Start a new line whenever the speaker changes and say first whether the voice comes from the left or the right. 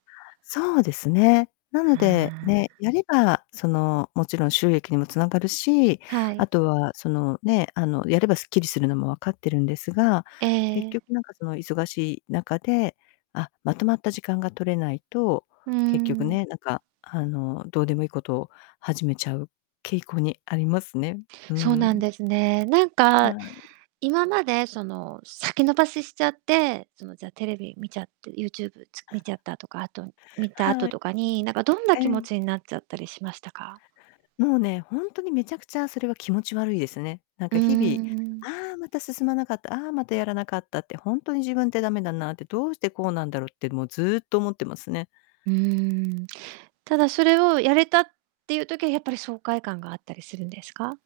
left: そうですね。なの
right: は
left: で、
right: あ。
left: ね、やれば、その、もちろん収益にもつながるし、
right: はい。
left: あとは、その、ね、あの、やればすっきりするのも分かってるんですが、
right: え
left: 結
right: え。
left: 局なんか、その、忙しい中で、あ、まとまった時間が取れないと、
right: うー
left: 結局
right: ん。
left: ね、なんか、あの、どうでもいいことを始めちゃう傾向にありますね。う
right: そうなん
left: ん。
right: ですね。なんか
left: はい。
right: 今まで、その、先延ばししちゃって、その、じゃ、テレビ見ちゃって、ユーチューブ、つ見ちゃっ たとか、あと、見た後
left: はい。
right: とかに、なんか、どんな
left: え
right: 気持
left: え。
right: ちになっちゃったりしましたか？
left: もうね、ほんとに、滅茶苦茶それは気持ち悪いですね。なん
right: うー
left: か、日々、
right: ん。
left: 「ああ、また進まなかった、ああ、またやらなかった」って、「ほんとに自分って駄目だな」って、「どうしてこうなんだろう」って、もう、ずっと思ってますね。
right: うーん。ただ、それをやれたっていう時は、やっぱり、爽快感があったりするんですか？